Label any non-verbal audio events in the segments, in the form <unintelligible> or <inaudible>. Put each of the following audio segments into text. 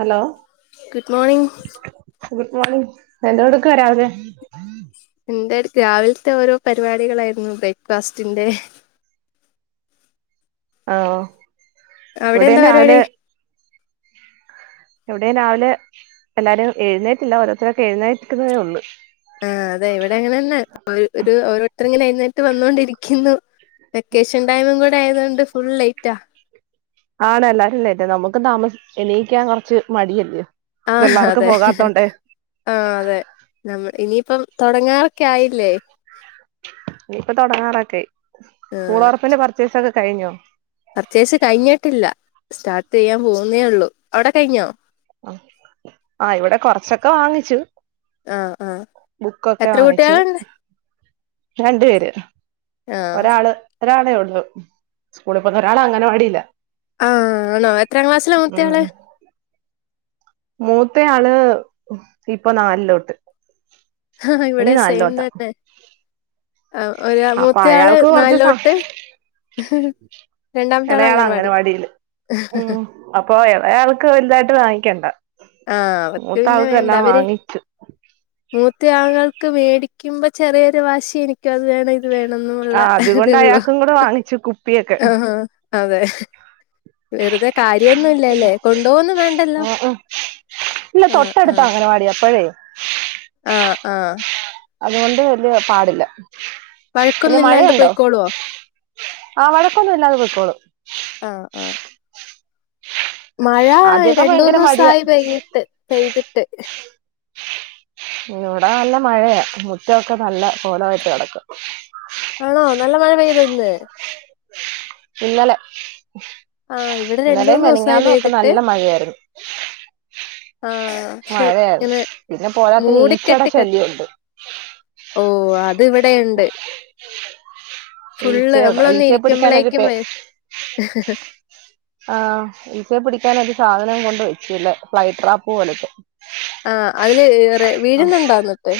Hello good morning good morning എന്തോ എടുക്കുവാ രാവിലെ എന്താ രാവിലത്തെ ഓരോ പരിപാടികളായിരുന്നു ബ്രേക്ക്ഫാസ്റ്റിന്റെ ആഹ് അവിടെ ഇവിടെയും എന്താ രാവിലെ പരിപാടി എവിടെയും രാവിലെ എല്ലാരും എഴുന്നേറ്റില്ല ഓരോത്തരൊക്കെ എഴുന്നേക്കുന്നതേ ഉള്ളു ആഹ് അതെ ഇവിടെ അങ്ങനെ തന്നെ ഒരു ഓരോരുത്തർ ഇങ്ങനെ എഴുന്നേറ്റ് വന്നോണ്ടിരിക്കുന്നു വെക്കേഷൻ ടൈമും കൂടെ ആയതുകൊണ്ട് ഫുൾ ലേറ്റാ ആണ് എല്ലാരും ഇല്ലായിറ്റ നമ്മുക്ക് താമ എണീക്കാൻ കുറച്ച് മടി അല്ലിയോ എല്ലാർക്കും പോകാത്തോണ്ട് ആഹ് അതെ നമ്മൾ ഇനിയിപ്പം തൊടങ്ങാറൊക്കെ ആയില്ലേ ഇനിപ്പ തുടങ്ങാറൊക്കെ ആയി ആ സ്കൂൾ തൊറപ്പിന്റെ പർച്ചേസൊക്കെ കഴിഞ്ഞോ പർച്ചേസ് കഴിഞ്ഞിട്ടില്ല സ്റ്റാർട്ട് ചെയ്യാൻ പോകുന്നേ ഉള്ളൂ അവിടെ കഴിഞ്ഞോ ആഹ് ആഹ് ഇവിടെ കൊറച്ചൊക്കെ വാങ്ങിച്ചു ആ ആ ബുക്കൊക്കെ എത്ര വാങ്ങിച്ചു കുട്ടികളുണ്ട് രണ്ടു പേര് ആ ഒരാള് ഒരാളെ ഉള്ളു സ്കൂളിൽ പോന്ന ഒരാള് അങ്ങനവാടിയിലാ ആഹ് ആണോ എത്രാം ക്ലാസ്ലാ മൂത്ത ആള് ഉം മൂത്തയാള് ഇപ്പൊ നാലിലോട്ട് ആഹ ഇനി ഇവിടെം സെയിം നാലിലോട്ടാ തന്നെ ആ ഒരാ അപ്പൊ മൂത്തയാള് അയാൾക്ക് കൊറച്ച് സ നാലിലോട്ട് രണ്ടാമത്തെ ആള് ഇളയാള് അംഗൻവാടി അങ്ങനവാടിയില് ഉം അപ്പൊ എളയ ആൾക്ക് വലുതായിട്ട് വാങ്ങിക്കണ്ട ആഹ് അവർക്ക് മൂത്ത ആൾക്ക് എല്ലാം വാങ്ങിച്ചു മൂത്ത ആങ്ങൾക്ക് മേടിക്കുമ്പോ ചെറിയൊരു വാശി എനിക്കും അത് വേണം വേണന്ന് ഉള്ള ആ അതുകൊണ്ട് ഇതേള്ളൂ അയാൾക്കും കൂടെ വാങ്ങിച്ചു കുപ്പിയൊക്കെ ആ ആഹ് അതെ വെറുതെ കാര്യം ഒന്നും ഇല്ലല്ലേ കൊണ്ടുപോന്നും വേണ്ടല്ലോ ആഹ് ഇല്ല ആഹ് തൊട്ടടുത്താ ആഹ് അംഗനവാടി അപ്പഴേ ആഹ് ആഹ് അതുകൊണ്ട് വല്യ പാടില്ല പിന്നെ വഴക്കൊന്നും ഇല്ലാണ്ട് മഴയുണ്ടോ പൊയ്ക്കോളുവോ ആഹ് വഴക്കൊന്നും ഇല്ലാതെ പൊക്കോളും ആഹ് ആഹ് മഴ ആദ്യമൊക്കെ രണ്ട് ഭയങ്കര മടിയാ മൂന്നൂസായി പെയ്യിട്ട് പെയ്തിട്ട് ഇവിടെ നല്ല മഴയാ മുറ്റൊക്കെ നല്ല കോലമായിട്ട് കിടക്കാ ആണോ നല്ല മഴ പെയ്തൊ ഇന്ന് ഇന്നലെ ആഹ് ഇവിടെ രണ്ട് ഇന്നലേം മൂന്ന് ദിവസായി മെനഞ്ഞാന്നൊക്കെ പെയ്തിട്ട് നല്ല മഴയായിരുന്നു ആഹ് പക്ഷെ മഴയാണ് ഇങ്ങനെ പിന്നെ പോരാത്തിന് ഈച്ചടെ മൂടിക്കെട്ടി കെട ശല്യം ഉണ്ട് ഓഹ് അത <unintelligible> ഫുള്ള് ഈച്ചയുടെ നമ്മളൊന്ന് ഈച്ചയെ പടിക്കാനൊരു ഇരിക്കുമ്പോഴേക്കും പെ ആഹ് ഇച്ചയെ പിടിക്കാന് ഒര് സാനം കൊണ്ട് വെച്ചു അല്ലേ ഫ്ലൈ ട്രാപ്പ് പോലത്തെ ആഹ് അതില് വീഴ്ന്ന്ണ്ടോ ഇന്നിട്ട്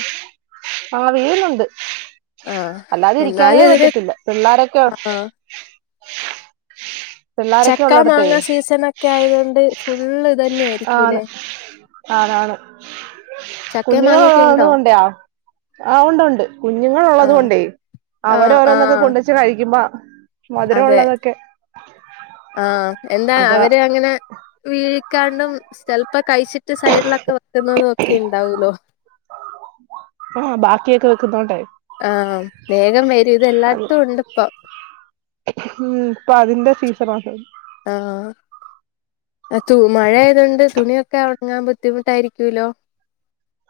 ആഹ് വീഴുന്നുണ്ട് ആഹ് അല്ലാതെ ഇരിക്കാനേ എന്നാലും ഇതിന് പറ്റത്തില്ല പിള്ളാരൊക്കെ ആഹ് <unintelligible> ചക്കാ ഉള്ളിടത്തേ മാങ്ങ സീസണ് ഒക്കെ ആയതോണ്ട് ഫുള്ള് ഇത് തന്നെ ആയിരിക്കും ലേ ആണ് ആണ് ചക്കയും കുഞ്ഞുങ്ങള് മാങ്ങയൊക്കെ ഉള്ള ഉണ്ടോ ഒണ്ടേയെ ആഹ് ഒണ്ട് ഒണ്ട് കുഞ്ഞുങ്ങള് ഒള്ളത് ആഹ് കൊണ്ടേ അവര് ആഹ് ഓരോന്നൊക്കെ ആഹ് കൊണ്ട് വെച്ച് കഴിക്കുമ്പൊ മധുരം അതെ ഒള്ളതൊക്കെ ആഹ് എന്താ അവര് അങ്ങനെ വീഴിക്കാണ്ടും ചെലപ്പോ കയിച്ചിട്ട് സൈഡിലൊക്കെ വെക്കുന്നതും ഒക്കെ ഇണ്ടാവൂല്ലോ ആഹ് ബാക്കിയൊക്കെ വെക്ക്ന്നോണ്ടേ ആഹ് വേഗം വെരും ഇത് എല്ലായിത്തും ഒണ്ട് ഇപ്പം ഉം ഇപ്പം അതിന്റെ സീസനാണ് ആഹ് ആ തു മഴ ആയാതൊണ്ട് തുണിയൊക്കെ ഒണങ്ങാൻ ബുദ്ധിമുട്ടായിരിക്കൂല്ലോ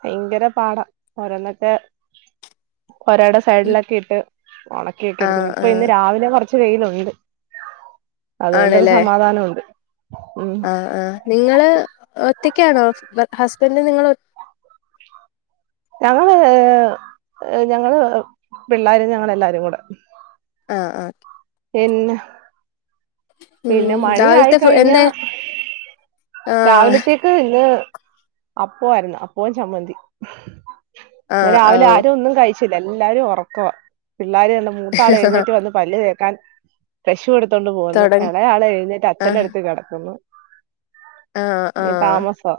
ബയങ്കര പാടാ ഓരോന്നൊക്കെ പോരാടെ സൈഡിലൊക്കെ ഇട്ട് ഒണക്കിയൊക്കെ ആഹ് എട്ക്ക്ന്ന് ഇപ്പൊ ഇന്ന് ആഹ് രാവിലെ കൊറച്ച് വേയില് ഒണ്ട് അത് കൊണ്ടര് ആണല്ലേ സമാധാനം ഒണ്ട് ആഹ് ആഹ് നിങ്ങള് ഒറ്റാക്ക്യാണോ ബ ഹസ്ബനിങ്ങൻ്റും നിങ്ങളും ഞങ്ങള് യെ ഞങ്ങള് പിള്ളോരും ഞങ്ങള് എല്ലാരും കൂടെ ആഹ് ആഹ് പിന്നെ ഉം പിന്നെ മഴയായി <unintelligible> കഴിഞ്ഞാ എന്തേ ആഹ് രാവിലത്തേക്ക് ഇന്ന് അപ്പേം ആര്ന്ന് അപ്പോം ചമ്മന്തി ഇന്ന് രാവിലെ ആഹ് ആരും ഒന്നും കയിച്ചില്ല എല്ലാരും ഒറക്കവ പിള്ളേര് മൂത്താള് ഓഹ് എഴ്ന്നേറ്റ് വന്ന് പല്ല് തേക്കാൻ ബ്രഷു കൊടുത്തോണ്ട് പോന്നു തൊടങ്ങ് എളയാളേ എയ്ന്നേറ്റ് അച്ഛന്റെ ആഹ് എട്ത്ത് കേടക്ക്ന്ന് ആഹ് യെ ആഹ് താമസം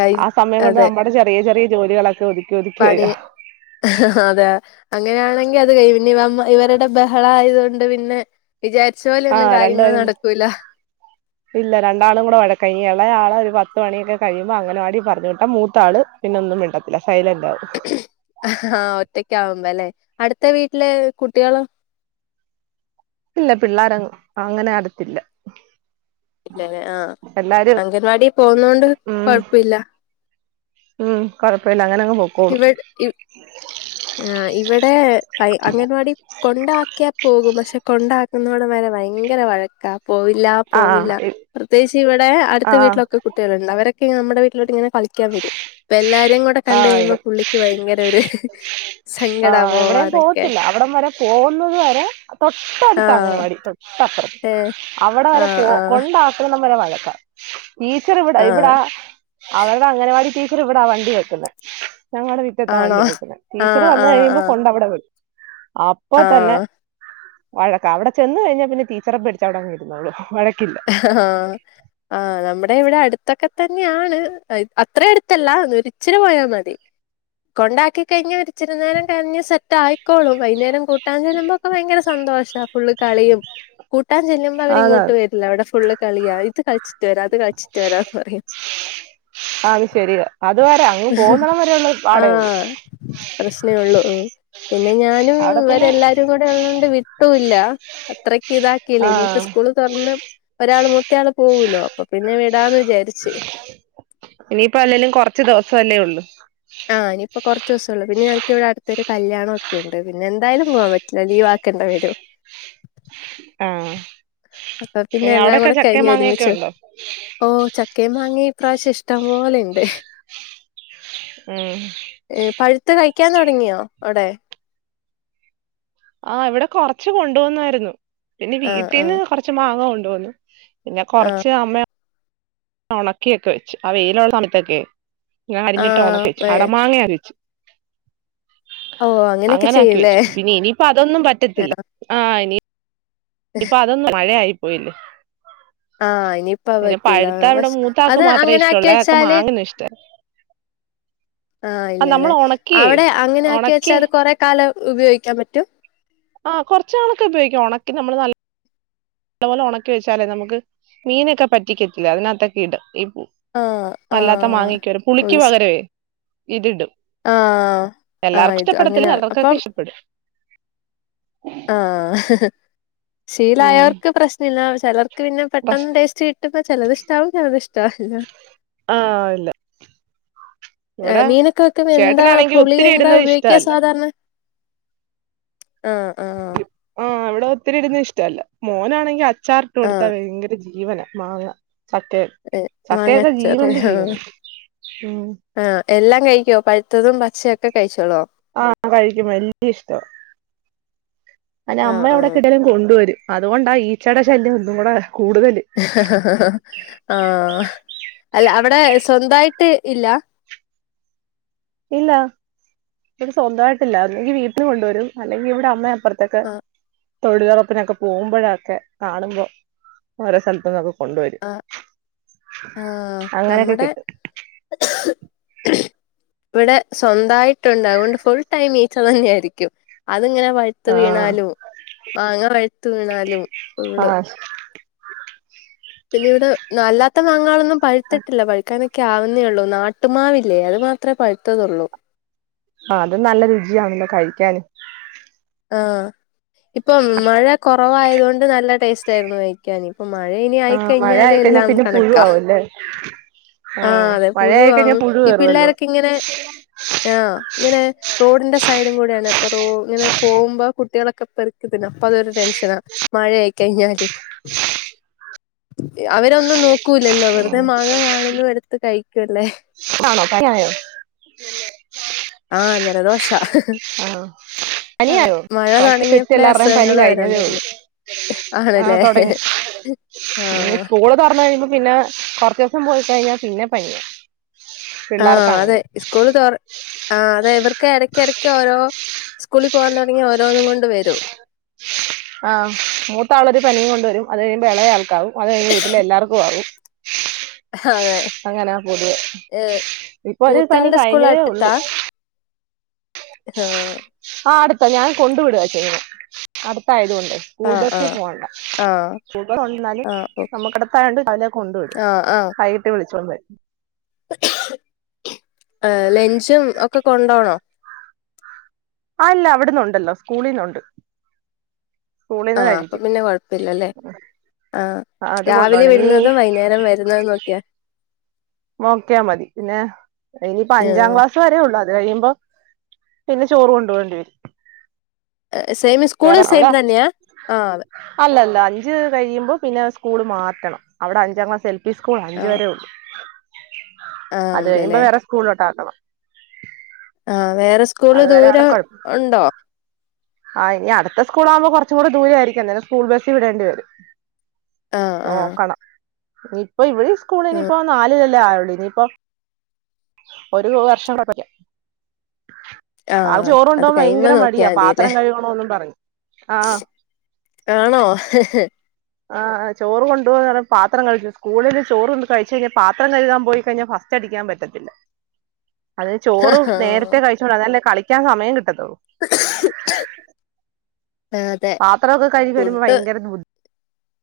കൈ ആഹ് സമയം കൊണ്ട് അതെ നമ്മടെ ചെറിയ ചെറിയ ജോലികളൊക്കെ ഒത് പണി അതെ അങ്ങനെയാണെങ്കി അത് കയി ഇനി ഇവമ്മ ഇവരടെ ബഹളം ആയതോണ്ട് പിന്നെ വിചാരിച്ചാ ആ പോലെന്നും കാര്യങ്ങള് രണ്ടുപേരും നടക്കൂല്ലാ ഇല്ല രണ്ടാളും കൂടെ വഴക്കായി ഇനി എളേയാളേ ഒര് പത്ത് മണിയൊക്കെ കയിമ്പോ അങ്കാനാവടി പറഞ്ഞ് വിട്ടാ മൂത്താള് പിന്നെ ഒന്നും മിണ്ടാത്തില്ല സൈലന്റ് ആകും ആഹ് ഒറ്റക്ക് ആവുമ്പോ അല്ലെ അട്ത്താ വീട്ടിലെ കുട്ടികളേ ഇല്ല പിള്ളോര് അങ്ങ് അങ്ങനെ അട്ത്തില്ലാ ആഹ് എല്ലാരും അംഗൻവാടി പോന്നേണ്ട് ഉം കൊഴപ്പില്ലാ ഉം കൊഴപ്പല്ല അങ്ങന അങ് പോ ഇവടെ ഇ ആഹ് ഇവടെ ബ അംഗൻവാടി കൊണ്ടാക്കിയാ പോകും പശേ കൊണ്ടാക്ക്ന്നാ അവടും വെരെ ബയങ്കര വഴക്കാ പോവില്ല ആഹ് പോവില്ല പ്രത്യേകിച്ച് ഇവടെ അടുത്താ ആഹ് വീട്ടിലൊക്കെ കുട്ടി ള് ഇണ്ട് അവരൊക്കെ ഇങ്ങ് നമ്മടെ വീട്ടിലോട്ടേ ഇങ്ങനെ കളിക്ക്യാൻ വെരും ഇപ്പേ എല്ലാരോം കൂടി കണ്ട് ആഹ് ഇവ കയിമ്പോ പുള്ളിക്ക് ബയങ്കര ഒര് ആഹ് എവടെയും പോകത്തില്ലാ അവടം വെരെ പോക്ന്നത് വേരെ തൊട്ടാടാത്ത് ആഹ് അങ്കാവാടി തോട്ട് അപ്പറം ഏഹ് അവടെ വേരെ ആഹ് പോ ആഹ് കൊണ്ട് ആക്കാണാ വെരെ വഴക്കാ ടീച്ചറ് ഇവടാ ഇവടാ ആഹ് അവരുടെ അംഗനവാടി ടീച്ചർ ഇവടാ വണ്ടി വെ ക്കന്നേ ഞങ്ങടെ വീട്ടിൻ്റെ എട്ത്താ ആണോ വണ്ടി വെക്ക്ന്നേ ടീച്ചർ ആഹ് വന്ന് ആഹ് കയിമ്പോ ആഹ് കൊണ്ട് അവടെ വിടും അ ഇപ്പോ തന്നെ ആഹ് വഴക്കാ അവടെ ചെന്ന് കയിഞ്ഞാ പിന്നെ ടീച്ചറെ പേടിച്ച് അവടെ അങ്ങ് ഇര്ന്നോളൂ വഴക്കില്ല ആഹ് ആഹ് നമ്മടെ ഇവടെ അട്ത്തൊക്കെ തന്നെയാണ് അത്ര അട്ത്താല്ല ഒര് ഇച്ചിരി പോയാ മതി കൊണ്ടാക്കി കയിഞ്ഞാ ഒര് ഇച്ചിരി നേരം കരഞ്ഞ സെറ്റ് ആയിക്കോളും വൈന്നേരം കൂട്ടാൻ ചെല്ലമ്പ്പോക്കെ ബയങ്കര സന്തോഷാ ഫുള്ള് കളിയും കൂട്ടാൻ ചെല്ല്മ്പോ അവര് ആണോ ഇങ്ങോട്ട് വെരില്ല അവടെ ഫുള്ള് കളിയാ ഇത് കളിച്ചിട്ട് വെരാം അത് കളിച്ചിട്ട് വെരാന്ന് പറയും ആഹ് അത് ശരിയ അതുവരെ അങ്ങ് പൊന്നിടം വരെയുള്ള പാടെയുള്ളു ആഹ് പ്രശ്നേ ഉള്ളൂ പിന്നെ ഞാനും അവിടെ പിന്നെ ഇവരെല്ലാവരും <unintelligible> അത്രക്ക് ഇതാക്കില്ല ഇനിപ്പോ ആഹ് സ്കൂൾ ഒരാൾ മൂത്താള് പൂവൂലോ അപ്പോ വിടാന്ന് വിചാരിച് ഇനിപ്പം അല്ലെലും കുറച്ച് ദിവസേല്ലേ ള്ളൂ ആഹ് ഞ്‌പ്പ കൊർചൂസൊള്ളു പിന്നെ ഞങ്ങക്കിവിടെ അടുത്തൊരു കല്യാണൊക്കെണ്ട് പിന്നെ എന്തായാലും പോവാൻ പറ്റൂല ലീവാക്കേണ്ടി വരും. ആഹ് <unintelligible> പ്പൊ പിന്നെ എല്ലാം അവിടെക്കെ കൂടെ ചക്കയും കഴിഞ്ഞു മാങ്ങയൊക്കെ ഒരുമിച്ചോ ഉണ്ടോ ഓഹ് ചക്കയും മാങ്ങയും ഇപ്രാവശ്യം ഇഷ്ടം പോലെണ്ട് എഹ് ഏ പഴുത്ത് കഴിക്കാൻ തുടങ്ങിയോ അവിടെ? ആഹ് ഇവിടെ കുറച്ച് കൊണ്ട് വന്നായിരുന്നു പിന്നെ ആ ആ വീട്ടീന്ന് കൊറച്ച് മാങ്ങ കൊണ്ട് വന്നു പിന്നെ ആ കുറച്ച് അം ഉണക്കിയൊക്കെ വെച്ച് ആഹ് വെയിലുള്ള സമയത്തൊക്കെ ഞാൻ ആ അരിഞ്ഞിട്ട് ഉണക്കി വെച്ച് ഏ അടമങ്ങയൊക്കെ അരിഞ്ഞു വെച്ച് ഓ അങ്ങനെയൊക്കെ അങ്ങനെയാക്കി ചെയ്യൂലേ വെച്ചു പിന്നെ ഇനിയിപ്പോ അതൊന്നും ആ പറ്റത്തില്ല ആഹ് ഇനി പ്പൊ അതൊന്നും മഴയായി പോയില്ലേ ആഹ് ഇനിയിപ്പോ അത് പിന്നെ പറ്റൂല പഴുത്ത ഇവിടെ പക്ഷെ മൂത്താക്ക് അത് മാത്രമേ അങ്ങനെ ആക്കി ഇഷ്ടമുള്ളൂ അയാൾക്ക് വെച്ചാല് മാങ്ങന ഇഷ്ടം ആഹ് അത് നമ്മൾ ഇല്ലല്ലേ ഉണക്കി അവിടെ അങ്ങനെ ആക്കി വെച്ചാ ഉണക്കി അത് കുറെ കാലം ഉപയോഗിക്കാൻ പറ്റും ആഹ് കൊറച്ച് നാളൊക്കെ ഉപയോഗിക്കാം ഉണക്കിന് നമ്മള് നല് നല്ലപോലെ ഉണക്കി വെച്ചാലേ നമുക്ക് മീനൊക്കെ പറ്റിക്കത്തില്ലേ അതിനാതൊക്കെ ഇടാം ഈ പൂ ആ ആ അല്ലാത്തെ മാങ്ങെക്കെ ഓ പുളിക്ക് ഇസ്- പകരേ ഇതിടും ആ ആ എല്ലാർക്കും ഇത് ഇഷ്ടപ്പെടത്തില്ല അങ്ങനെ ചിലർക്കൊക്കെ അപ്പം ഇഷ്ടപ്പെടും ആഹ് ഉം ശീലായവർക്ക് പ്രശ്നമില്ല ചിലർ ക്ക് പിന്നെ പക്ഷ പെട്ടെന്ന് ടേസ്റ്റ് കിട്ടുമ്പോ ചിലത് ഇഷ്ടവും ചിലത്തിഷ്ടാവില്ലാ ആഹ് ഇല്ല ങ് ഇവിടെ മിനൊക്കെ വെക്കുമ്പോ എന്താ ചേട്ടനാണെങ്കി പുളി ഒത്തിരി എന്താ ഇടുന്നത് ഉപയോഗിക്ക ഇഷ്ടമല്ല സാധരണ ആഹ് ആഹ് ആഹ് ഇവിടെ ഒത്തിരി ഇടുന്നത് ഇഷ്ടവല്ല മോനാണെങ്കിൽ അച്ചാറിട്ട് കൊടുത്താ ആഹ് ഭയങ്കര ജീവന മാങ്ങ ചക്കെ ഏഹ് ചക്കെയൊക്കെ മാങ്ങാച്ചാറ് ജീവന്റെ ജീവന ഉം ആണ് എല്ലാം കഴിക്കോ പഴുത്തതും പച്ചയൊക്കെ കഴിച്ചോളോ ആഹ് കഴിക്കും വല്യ ഇഷ്ട അയിന് അമ്മ ആഹ് എവിടെ ആഹ് കിട്ടിയാലും കൊണ്ട് വരും അതുകൊണ്ടാ ഇച്ചെടെ ശല്യം ഇതും കൂടെ കൂടുതല് ആഹ് അല്ല അവിടെ സൃന്തായിട്ട് ഇല്ല? ഇല്ല ഇവിടെ സ്വന്തമായിട്ടില്ല ഒന്നുകിൽ വീട്ടിന്ന് കൊണ്ടുവരും അല്ലെങ്കിൽ ഇവിടെ അമ്മേ അ പ്പർത്തൊക്കെ ആഹ് തൊഴിലുറപ്പിനൊക്കെ പോകുമ്പോഴൊക്കെ കാണുമ്പോ ഓരോ സ്ഥലത്തിന്നക്കെ അഹ് ആഹ് അങ്ങനെയൊക്കെ നമ്മുടെ കിട്ടും ഇവിടെ സ്വന്തായിട്ടുണ്ട് അതുകൊണ്ട് ഫുൾ ടൈം ഈച്ച തന്നെ ആയിരിക്കും അതിങ്ങനെ വ ഴുത്ത് ആഹ് വീണാലും മാങ്ങ പഴുത്ത് വീണാലും ഫുള്ള് ആഹ് പിന്നെ ഇവിടെ അല്ലാത്ത മാങ്ങാളൊന്നും പഴുത്തിട്ടില്ല പഴുക്കാനൊക്കെ ആവുന്നേയുള്ളൂ നാട്ടുമാവില്ലേ അത് മാ ത്ര പഴുത്തതൊള്ളൂ ആഹ് അത് നല്ല രുചിയാണല്ലോ കഴിക്കാന് ആഹ് ഇപ്പം മഴ കുറവായതുകൊണ്ട് നല്ല ടേസ്റ്റ് ആയിരുന്നു കഴിക്കാന് അപ്പൊ മഴ ഇനി ആഹ് മഴ ആയിക്കഴിഞ്ഞാല് ആയിക്കഴിഞ്ഞാ എല്ലാം പിന്നെ കണക്കാ <unintelligible> ആഹ് അതെ മഴയായിക്കഴിഞ്ഞാ പുഴുവാകും പുഴു ഈ കേറുവല്ലോ പിള്ളേരൊക്കെ ഇങ്ങനെ ആഹ് ഇങ്ങനെ റോഡിന്റെ സൈഡും കൂടിയാണ് ഇപ്പൊ ഇങ്ങനെ പോകുമ്പോ കുട്ടികളൊക്കെ പെറുക്കി തിന്നും അപ്പൊ അതൊരു ടെൻഷനാ മഴ ആയി കഴിഞ്ഞാല് <unintelligible> അവരൊന്നും നോക്കൂലല്ലോ വെറുതെ ആഹ് മാങ്ങ കാണുന്നു എടുത്ത് കഴിക്കല്ലേ ആണോ <unintelligible> ആഹ് ജലദോഷ. ആഹ് ആ പനിയായോ മഴ കുറ സെറ്റ് തുടങ്ങിയപ്പോളേ എല്ലാവരുടെയും പനി അസുഖങ്ങള് വരാൻ കഴിഞ്ഞതേള്ളൂ. തുടങ്ങി ആഹ് ആണല്ലേ തൊടങ്ങി ആഹ് സ്കൂള് തുറന് കഴിയുമ്പോ പിന്നെ. കൊറചീസം പോയി കഴിഞ്ഞാൽ പിന്നെ പനി. ആഹ് അതെ സ്കൂള് തൊറ ആ അതെ ഇവർക്ക് എടക് എടക് ഓരോ. സ്കൂളിൽ പോകാൻ തൊടങ്ങിയ ഓരോന്നും കൊണ്ട് വരും. ആഹ് മൂത്ത ആള് ഒരു പനിയും കൊണ്ട് വരും അത് കഴിയുമ്പോൾ ഇളയാൾക്കാവും അത് കഴിഞ്ഞ് വീട്ടിൽ എല്ലാവർക്കും ആവും. അതെ അങ്ങനാ പൊതുവേ ഏഹ് ഇപ്പൊ ഒരു പനി മൂത്താളുടെ സ്കൂൾ കഴിഞ്ഞതേ ഒള്ളു. അടുത്താ ആഹ്. ആഹ് അടുത്താ ഞാൻ കൊണ്ട് വിടാ ചെയണെ അടുത്തായത് കൊണ്ട്. സ്കൂൾ ആഹ് ബസിൽ ആഹ് പോണ്ട ആഹ് ഊമ്പറുണ്ട്ന്നാലും ആഹ് ഓക്കെ നമ്മുക്കിടത്തയണ്ട് രാവിലെ കൊണ്ടു വിടും. ആഹ് ആഹ് വൈകീട്ട് വിളിച്ചോണ്ടു വരും. ലഞ്ചും ഒക്കെ കൊണ്ടോണോ. അല്ല അവിടന്നുണ്ടല്ലോ സ്കൂളിന്നുണ്ട്. സ്കൂളിന്ന് ആഹ് അപ്പൊ കഴിക്കും പിന്നെ കൊഴപ്പല്ലല്ലേ ആ ആഹ് അത് രാവിലെ കൊണ്ടോണം ഇനി വരുന്നതും വൈകുന്നേരം വര വരുന്നതും നോക്കിയാ. നോക്കിയാൽ മതി പിന്നെ ഇനിയിപ്പ അഞ്ചാം ആഹ് ക്ലാസ്. വരേ ഒള്ളൂ അത് കഴിയുമ്പോ പിന്നെ ചോറ് കൊണ്ടുപോണ്ടി വരും. സേമ് സ്കൂള് വേറെ അവിടെ സേമ് തന്നെയാ ആഹ് അതെ. അല്ലല്ല അഞ്ച് കഴിയുമ്പോ പിന്നെ സ്കൂള് മാറ്റണം അവിടെ അഞ്ചാം ക്ലാസ് ഈ സ്കൂൾ അഞ്ച് ആഹ് വരേ ഉള്ളു ആഹ് അത് കഴിഞ്ഞുമ്പ ഉണ്ടല്ലേ വേറെ സ്കൂളിലോട്ട് ആക്കണം. ആഹ് വേറെ സ്കൂള് അതുവരെ ദൂരം ഉണ്ടോ. ആഹ് ഇനി അടുത്ത സ്കൂളാക്പോ കുറച് ദൂരായിരിക്കും അന്നേരം സ്കൂൾ ബസി വിടേണ്ടിവരും. ആഹ് ആഹ് നോക്കണം ഇനിയിപ്പൊ ഇവിടെ ഉം സ്കൂളിനിപ്പോ നാല്. ല്ല ആയുള്ളൂ ഇനിയിപ്പോ ഒരു വർഷം കെയപ്പല്ല ആഹ് ചോറ് അത് കൊണ്ടോവാൻ കഴിയുമ്പോ ഭയങ്കര നോക്കിയാ മടിയാ മതില്ലേ. പാത്രം കഴുകണോന്നും പറഞ്ഞു ആഹ് ആണോ. ആഹ് ചോറ് കൊണ്ടുവാ പാത്രം കഴിച്ചു സ്കൂളിൽ ചോറുണ്ട് കഴിച്ച് കഴിഞ്ഞാ പാത്രം കഴ്കാൻ പോയി കഴിഞ്ഞാ ഫസ്റ്റ്. ചടിക്കാൻ പറ്റത്തില്ല. അത് ചോറ് നേരത്തെ കഴിച്ചോണ്ട് അതല്ലേ കളിക്കാൻ സമയം കിട്ടത്തൊള്ളൂ. അതെ പാത്രൊക്കെ കഴികി വരുമ്പോ ഫുഡ് ഭയങ്കര ബുദ്ധി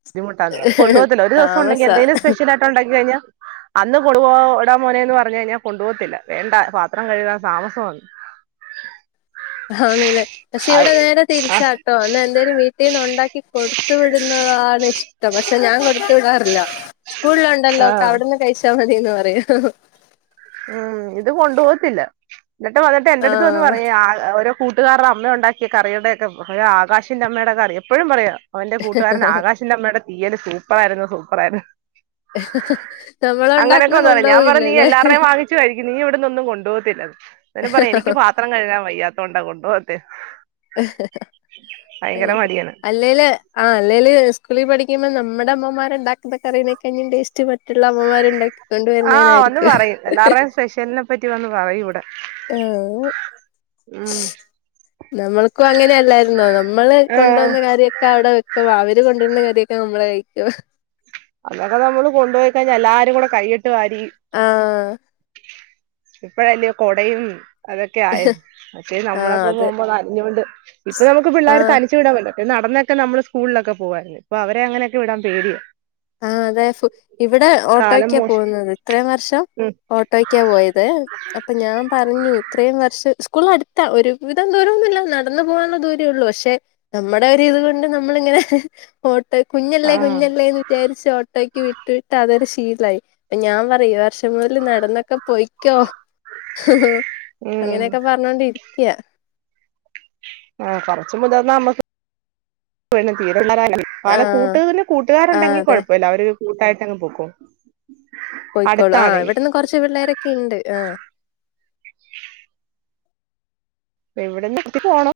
ബുദ്ധിമുട്ടാണ് കൊണ്ടു പോകത്തില്ല ഒരു ദവസം ഉണ്ടങ്കിൽ താമസാ എന്തെങ്കിലും സ്പെഷ്യൽ ആയിട്ട് ഉണ്ടാക്കി കഴിഞ്ഞാ അന്ന് കൊണ്ടുപോടാ മോനേന്ന് പറഞ്ഞു കഴിഞ്ഞാൽ കൊണ്ടുപോകത്തില്ല വേണ്ട പാത്രം കഴ്കാൻ താമസന്. ആണ്ല്ലേ പക്ഷെ ആ ഇവിടെ നേരെ തിരിച്ചാട്ടോ ഒ എന്തേലും വീട്ടിൽന്ന് ഉണ്ടാക്കി കൊടുത്തു വിടുന്നതാണ് ഇഷ്ടം പക്ഷെ ഞാൻ കൊടുത്തു വിടാറില്ല. സ്കൂളിലുണ്ടല്ലോ ഒക്കെ അവിടുന്ന് കഴിച്ചാൽ മതിന്ന് പറയും. ഉം ഇത് കൊണ്ടു പോകത്തില്ല എന്നിട്ട് വന്നിട്ട് എന്റെടുത്ത് വന്ന് ആഹ് പറയാ ഓരോ കൂട്ടുകാരുടെ അമ്മ ഉണ്ടാക്കിയ കറിയുടെ ഒക്കെ ആകാശിന്റെ അമ്മയുടെ കറി എപ്പോഴും പറയും അവന്റെ കൂട്ടുകാരൻ ആകാശിന്റെ അമ്മയുടെ തീയല് സൂപ്പർ ആയിരുന്നു സൂപ്പറായിരുന്നു. നമ്മള്ണ്ടാക്കുന്ന കൊണ്ടുപോകില്ല ല്ലെ അത്ര വാങ്ങിച്ച് കഴിക്കും നീ ഇവിടന്നൊന്നും കൊണ്ടു പോകത്തില്ലന്ന് പിന്നെ പറയും എനിക്ക് പാത്ര പാത്രം കഴ്കാൻ വയ്യാത്തൊണ്ട കൊണ്ടോവാത്തേന്ന് ത് അല്ല. മടിയാണ് അല്ലല് ആ അല്ലല് സ്കൂളിൽ പഠിക്കുമ്പോ നമ്മട അമ്മമാർ ഉണ്ടാക്കുന്ന കറീനേക്കാളും ടേസ്റ്റ് റ്റ് മറ്റുള്ള അമ്മമാരുണ്ടാക്കിക്കൊണ്ട് വരുന്നതായിരിക്കും സ്പെഷലിനെപ്പറ്റി വന്ന് പറയും ഇവടെ. ആഹ് ഉം നമ്മൾക്കും അങ്ങനെയല്ലായിരുന്നോ നമ്മള് ആഹ് കൊണ്ടുവന്ന കാര്യെ ഒ അവിടെ വെക്കവാ അവര് കൊണ്ടിരുന്ന കതിയൊക്കെ നമ്മളെ കയക്ക അന്നൊക്കെ നമ്മള് കൊണ്ടോയിക്കൈഞ്ഞ എല്ലാരും കൂടെ കൈയിട്ട് വാരി ആഹ് ഇപ്പഴല്ല കൊടയും അതൊക്കെ ആയിരുന്നു പക്ഷേ ആഹ് നമ്മളൊക്കെ അത് പോവുമ്പോ നഞ്ഞുകൊണ്ട് ഇപ്പൊ നമുക്ക് പിള്ളേർ ആഹ് തനിച്ചു വിടാമല്ലോ നടന്നൊക്കെ നമ്മള് സ്കൂളിലൊക്കെ പോവായിരുന്നു ഇപ്പൊ അവരെ അങ്ങനെയൊെ വിടാൻ പേടിയാ ആ അതെ ഇവിടെ കാലം ഓട്ടോയ്ക്കാ മോശം പോകുന്നത് ഇത്രയും വർഷം ഉം ഓട്ടോയ്ക്കാ പോയ ത് അപ്പൊ ഞാൻ പറഞ്ഞു ഇത്രയും വർഷം സ്കൂൾ അടുത്താ ഒരുവിധം ദൂരമൊന്നുല്ല നടന്നു പോകാനുള്ള ദൂരേള്ളൂ പക്ഷെ നമ്മുടെ ഒരിത് കൊണ്ട് നമ്മളിങ്ങനെ ഓട്ടോ കുഞ്ഞല്ലേ ആഹ് കുഞ്ഞല്ലേ എന്ന് വിചാരിച്ചു ഓട്ടോ വിട്ട് വിട്ട് അതൊരു ശീലായി അപ്പോ ഞാൻ പറയും ഈ വർഷം മുതൽ നടന്നൊക്കെ പോയി ക്യോ ഉം അങ്ങനെയൊക്കെ പറഞ്ഞോണ്ടിരിക്കയാ ആ കൊറച്ച മുതർന്ന നമ്മക്ക് തീരെണ്ട <unintelligible> പല ആഹ് കൂട്ടുകന്നെ ആഹ് കൂട്ടുകാരുണ്ടെങ്കി അതെ കുഴപ്പല്ല അവര് കൂട്ടായിട്ട്ങ്ങ് പോക്കും പോയിക്കോളൂ ആ ഇവിടെന്ന് കുറച്ച് പിള്ളേരൊക്കെ ഇണ്ട് ആ അപ്പ എവിടെന്ന് എത്തി പോണോ